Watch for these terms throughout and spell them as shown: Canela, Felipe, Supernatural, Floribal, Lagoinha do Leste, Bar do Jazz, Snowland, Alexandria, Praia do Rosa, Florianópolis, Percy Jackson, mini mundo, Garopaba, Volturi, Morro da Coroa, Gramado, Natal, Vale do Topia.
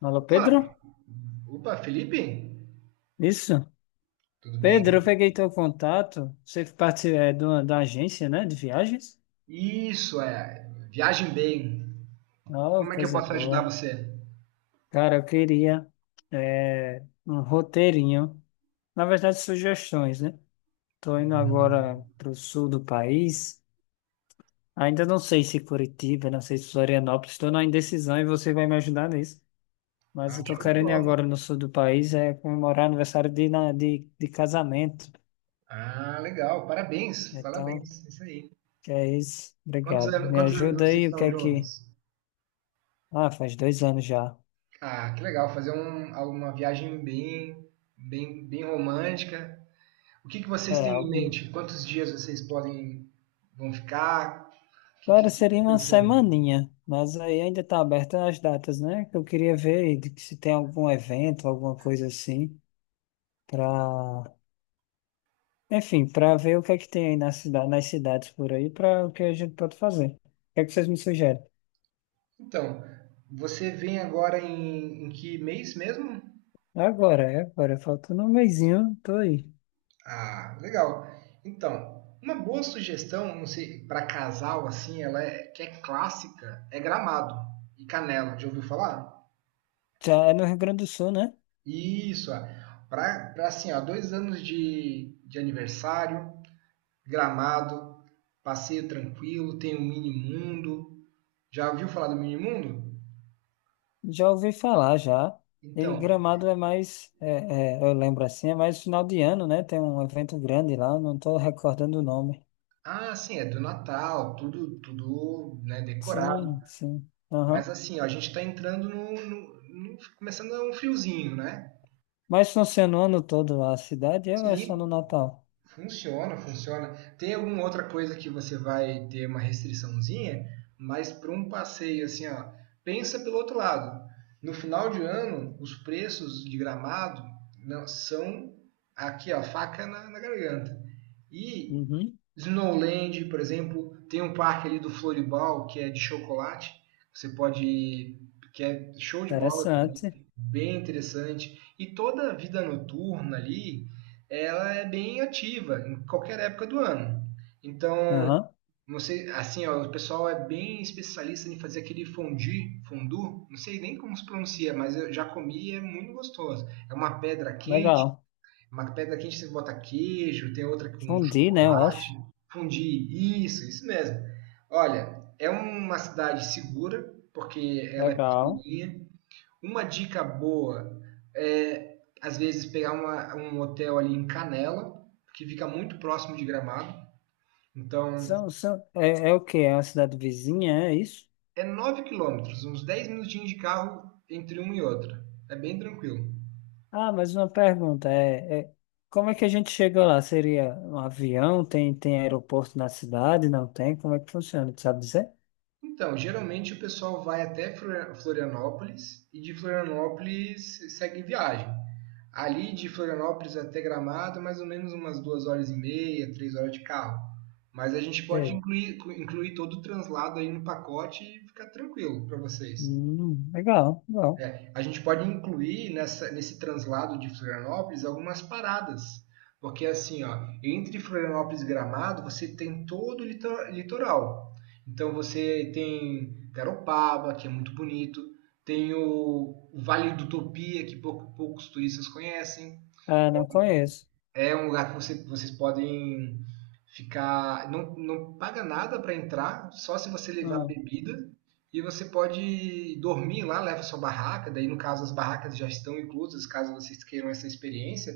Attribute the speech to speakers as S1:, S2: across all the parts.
S1: Alô,
S2: Fala,
S1: Pedro?
S2: opa, Felipe?
S1: Isso.
S2: Tudo bem?
S1: Pedro, eu peguei teu contato. Você parte da agência, né, de viagens?
S2: Isso, é. Viagem bem.
S1: Oh,
S2: Como é que eu
S1: coisa
S2: posso ajudar
S1: boa.
S2: você?
S1: Cara, eu queria um roteirinho. Na verdade, sugestões, né? Tô indo agora pro sul do país. Ainda não sei se Curitiba, não sei se Florianópolis. Estou na indecisão e você vai me ajudar nisso. Mas
S2: Ah,
S1: eu tô
S2: show de
S1: querendo ir
S2: bola.
S1: agora no sul do país é comemorar aniversário de casamento.
S2: Ah, legal. Parabéns,
S1: Então.
S2: parabéns. Isso aí.
S1: Que é isso?
S2: Quantos
S1: Obrigado.
S2: anos,
S1: Me
S2: quantos anos
S1: ajuda
S2: vocês
S1: aí, o que
S2: estão
S1: é que.
S2: juntos?
S1: Ah, faz 2 anos já.
S2: Ah, que legal. Fazer uma viagem bem, bem, bem romântica. O que que vocês
S1: É,
S2: têm em
S1: algo.
S2: mente? Quantos dias vocês vão ficar? O que que
S1: Agora
S2: vocês estão
S1: seria uma
S2: pensando?
S1: semaninha, mas aí ainda tá aberta as datas, né? Que eu queria ver aí de que se tem algum evento, alguma coisa assim, pra. Enfim, pra ver o que é que tem aí na cida... nas cidades por aí, pra o que a gente pode fazer. O que é que vocês me sugerem?
S2: Então, você vem agora em, que mês mesmo?
S1: Agora, é agora, falta um mesinho, tô aí.
S2: Ah, legal. Então, uma boa sugestão, não sei, para casal assim, ela é que é clássica, é Gramado e Canela. Já ouviu falar?
S1: Já é no Rio Grande do Sul, né?
S2: Isso, para assim, ó, 2 anos de aniversário, Gramado, passeio tranquilo, tem o mini mundo. Já ouviu falar do mini mundo?
S1: Já ouvi falar já. E
S2: Então,
S1: Gramado é mais, eu lembro assim, é mais final de ano, né? Tem um evento grande lá, não estou recordando o nome.
S2: ah, sim, é do Natal, tudo, tudo, né, decorado.
S1: Sim, sim.
S2: Mas
S1: Aham.
S2: assim, ó, a gente está entrando começando a um friozinho, né?
S1: Mas funciona o ano todo a cidade é ou é só no
S2: Sim,
S1: Natal?
S2: funciona, funciona. Tem alguma outra coisa que você vai ter uma restriçãozinha, mas para um passeio assim, ó, pensa pelo outro lado. No final de ano, os preços de Gramado são aqui, ó, faca na garganta. E
S1: Uhum.
S2: Snowland, por exemplo, tem um parque ali do Floribal que é de chocolate. Você pode, que é show de bola também,
S1: Interessante.
S2: bem interessante. E toda a vida noturna ali, ela é bem ativa em qualquer época do ano. Então,
S1: Aham.
S2: não sei, assim, ó, o pessoal é bem especialista em fazer aquele fondue, fondue, não sei nem como se pronuncia, mas eu já comi e é muito gostoso. É uma pedra quente,
S1: Legal.
S2: você bota queijo, tem outra com
S1: Fundi, né? Eu
S2: chocolate,
S1: acho.
S2: fundir, isso mesmo. Olha, é uma cidade segura, porque ela é
S1: Legal.
S2: pequenininha. Uma dica boa é, às vezes, pegar um hotel ali em Canela, que fica muito próximo de Gramado. Então,
S1: São, são, o quê? É uma cidade vizinha, é isso?
S2: é 9 km, uns 10 minutinhos de carro entre uma e outra. É bem tranquilo.
S1: Ah, mas uma pergunta, como é que a gente chega lá? Seria um avião? Tem, tem aeroporto na cidade? Não tem? Como é que funciona? Tu sabe dizer?
S2: Então, geralmente o pessoal vai até Florianópolis e de Florianópolis segue viagem. Ali de Florianópolis até Gramado, mais ou menos umas duas horas e meia, 3 horas de carro. Mas a gente pode
S1: Sei.
S2: incluir todo o translado aí no pacote e ficar tranquilo para vocês.
S1: Legal, legal.
S2: É, a gente pode incluir nesse translado de Florianópolis algumas paradas. Porque assim, ó, entre Florianópolis e Gramado, você tem todo o litoral. Então você tem Garopaba, que é muito bonito, tem o Vale do Topia, que poucos turistas conhecem,
S1: Ah, não conheço.
S2: é um lugar que vocês podem ficar. Não, não paga nada para entrar, só se você levar
S1: Hum,
S2: bebida. E você pode dormir lá, leva sua barraca. Daí, no caso, as barracas já estão inclusas, caso vocês queiram essa experiência.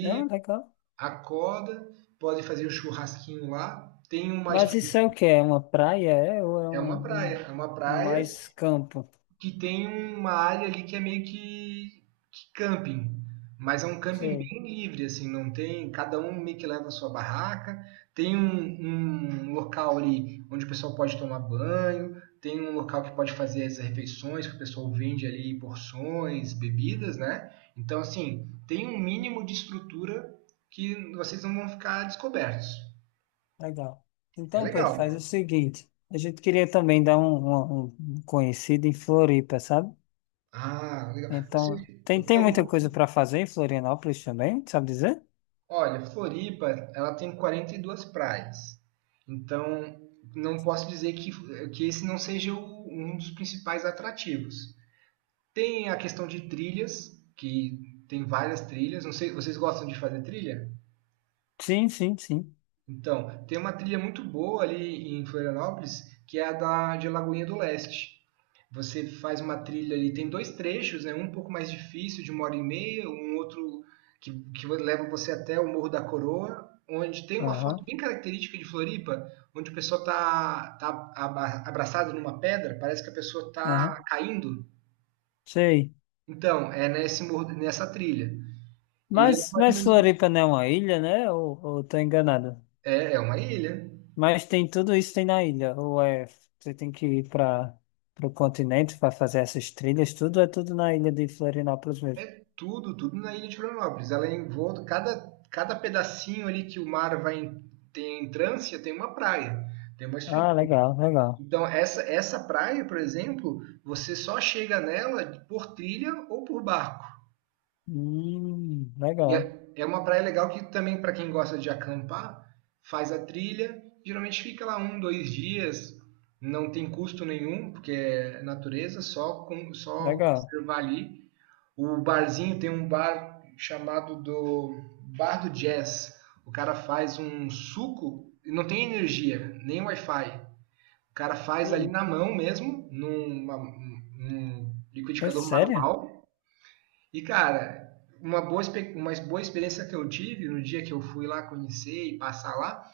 S1: não, legal.
S2: acorda, pode fazer o churrasquinho lá. Tem uma
S1: Mas
S2: estrutura.
S1: isso é o quê? É uma praia? É, ou é
S2: É uma praia,
S1: um,
S2: é uma
S1: um
S2: praia
S1: mais campo?
S2: que tem uma área ali que é meio que camping, mas é um camping
S1: Sei,
S2: bem livre, assim, não tem, cada um meio que leva a sua barraca, tem um local ali onde o pessoal pode tomar banho, tem um local que pode fazer as refeições, que o pessoal vende ali porções, bebidas, né? Então, assim, tem um mínimo de estrutura que vocês não vão ficar descobertos.
S1: legal.
S2: É
S1: Então, Pedro, faz o
S2: legal.
S1: seguinte. A gente queria também dar um, um conhecido em Floripa, sabe?
S2: Ah, legal. Você
S1: Então, tem,
S2: tem
S1: tem muita
S2: algum
S1: coisa para fazer em Florianópolis também, sabe dizer?
S2: Olha, Floripa, ela tem 42 praias. Então, não posso dizer que esse não seja um dos principais atrativos. Tem a questão de trilhas, que tem várias trilhas. Não sei, vocês gostam de fazer trilha?
S1: Sim, sim, sim.
S2: Então, tem uma trilha muito boa ali em Florianópolis, que é a da de Lagoinha do Leste. Você faz uma trilha ali, tem dois trechos, né? Um pouco mais difícil, de uma hora e meia, um outro que leva você até o Morro da Coroa, onde tem uma foto
S1: Aham,
S2: bem característica de Floripa, onde o pessoal tá abraçado numa pedra, parece que a pessoa
S1: aham.
S2: tá caindo.
S1: Sei.
S2: Então, é nesse morro, nessa trilha. E leva mais ou
S1: Mas
S2: menos.
S1: Floripa não é uma ilha, né? Ou tô enganado?
S2: É, é uma ilha.
S1: Mas tem tudo isso tem na ilha. Ou é, você tem que ir para o continente para fazer essas trilhas, tudo é tudo na ilha de Florianópolis mesmo.
S2: É tudo, tudo na ilha de Florianópolis. Ela é envolta, cada pedacinho ali que o mar vai em, tem entrância tem uma praia, tem uma
S1: Ah,
S2: estrutura.
S1: legal, legal.
S2: Então, essa praia, por exemplo, você só chega nela por trilha ou por barco. E
S1: Legal,
S2: é uma praia legal que também, para quem gosta de acampar, faz a trilha, geralmente fica lá um, dois dias, não tem custo nenhum, porque é natureza, só, só
S1: legal.
S2: conservar ali. O barzinho tem um bar chamado do Bar do Jazz. O cara faz um suco e não tem energia, nem Wi-Fi. O cara faz ali
S1: Hum,
S2: na mão mesmo, num
S1: é
S2: liquidificador
S1: sério?
S2: manual. E, cara, uma boa experiência que eu tive no dia que eu fui lá conhecer e passar lá,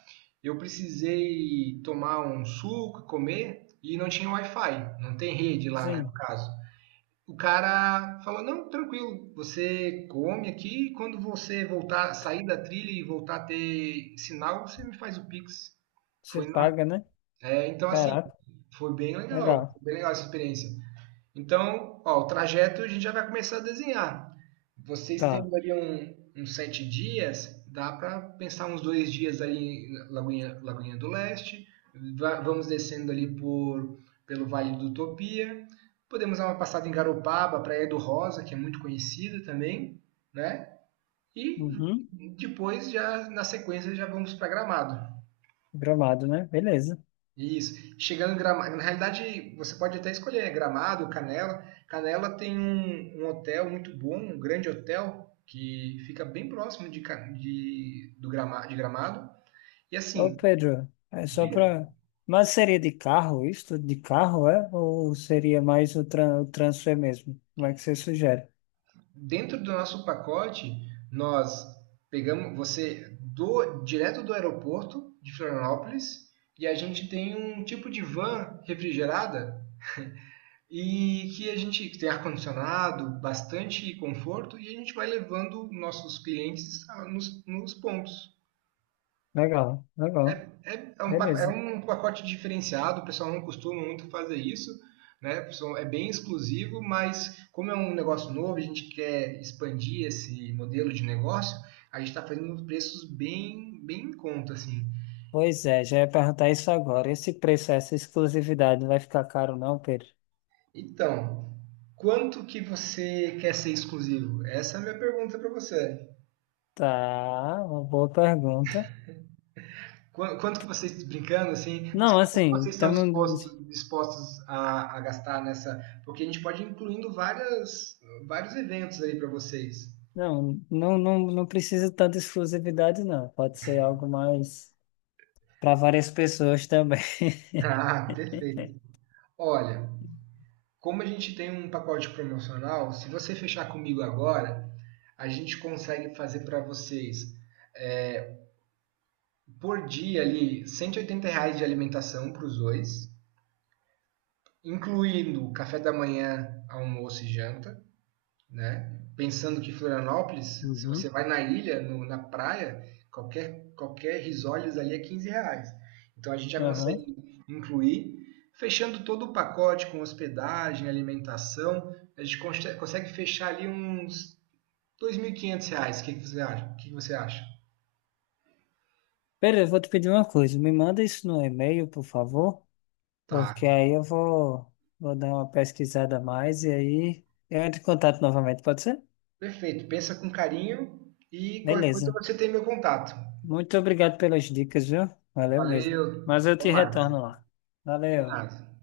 S2: eu precisei tomar um suco, comer, e não tinha Wi-Fi. Não tem rede lá, né, no
S1: Sim,
S2: caso. O cara falou: Não, tranquilo, você come aqui e quando você voltar, sair da trilha e voltar a ter sinal, você me faz o Pix.
S1: você
S2: Foi na-
S1: paga, né?
S2: então, assim,
S1: Caraca,
S2: foi
S1: legal.
S2: bem legal essa experiência. Então, ó, o trajeto a gente já vai começar a desenhar. Vocês
S1: Tá.
S2: tendo ali uns 7 dias, dá para pensar uns 2 dias ali em Lagoinha do Leste. Vamos descendo ali pelo Vale do Utopia. Podemos dar uma passada em Garopaba, Praia do Rosa, que é muito conhecida também, né? E
S1: Uhum.
S2: depois, já na sequência, já vamos para Gramado.
S1: Gramado, né? Beleza.
S2: Isso. Chegando em Gramado, na realidade você pode até escolher, né? Gramado, Canela. Canela tem um hotel muito bom, um grande hotel que fica bem próximo de, Ca- de- do Grama- de Gramado. E
S1: Ô,
S2: assim,
S1: Pedro, é só
S2: diga,
S1: para. Mas seria de carro isso? Tudo De carro, é? Ou seria mais o, tran o transfer mesmo? Como é que você sugere?
S2: dentro do nosso pacote, nós pegamos você do direto do aeroporto de Florianópolis e a gente tem um tipo de van refrigerada e que a gente tem ar-condicionado, bastante conforto e a gente vai levando nossos clientes nos pontos.
S1: Legal,
S2: É,
S1: legal.
S2: é
S1: Beleza.
S2: um pacote diferenciado, o pessoal não costuma muito fazer isso, né? É bem exclusivo, mas como é um negócio novo, a gente quer expandir esse modelo de negócio, a gente está fazendo preços bem, bem em conta, assim.
S1: Pois é, já ia perguntar isso agora. Esse preço, essa exclusividade, não vai ficar caro, não, Pedro?
S2: Então, quanto que você quer ser exclusivo? Essa é a minha pergunta para você.
S1: Tá, uma boa pergunta.
S2: Quanto que vocês, brincando assim, mas
S1: Não,
S2: quanto que
S1: assim,
S2: vocês estão
S1: tamo...
S2: dispostos a gastar nessa? Porque a gente pode ir incluindo vários eventos aí para vocês.
S1: não, não, não, não precisa tanta exclusividade, não. Pode ser algo mais para várias pessoas também.
S2: Ah, perfeito. Olha, como a gente tem um pacote promocional, se você fechar comigo agora, a gente consegue fazer para vocês por dia ali R$ 180 reais de alimentação para os dois, incluindo café da manhã, almoço e janta, né? Pensando que Florianópolis, se você
S1: Uhum.
S2: vai na ilha, na praia, qualquer risoles ali é R$ 15. Então a gente já
S1: Aham.
S2: consegue incluir, fechando todo o pacote com hospedagem, alimentação, a gente consegue fechar ali uns R$ 2.500. O que você acha? O que você acha?
S1: Pedro, eu vou te pedir uma coisa. Me manda isso no e-mail, por favor, porque
S2: Tá,
S1: aí eu vou, vou dar uma pesquisada a mais e aí eu entro em contato novamente, pode ser?
S2: perfeito. Pensa com carinho e qualquer coisa
S1: Beleza.
S2: você tem meu contato.
S1: Muito obrigado pelas dicas, viu? Valeu mesmo.
S2: Valeu,
S1: Mas eu
S2: até
S1: te
S2: mais.
S1: retorno lá. Valeu.
S2: Combinado.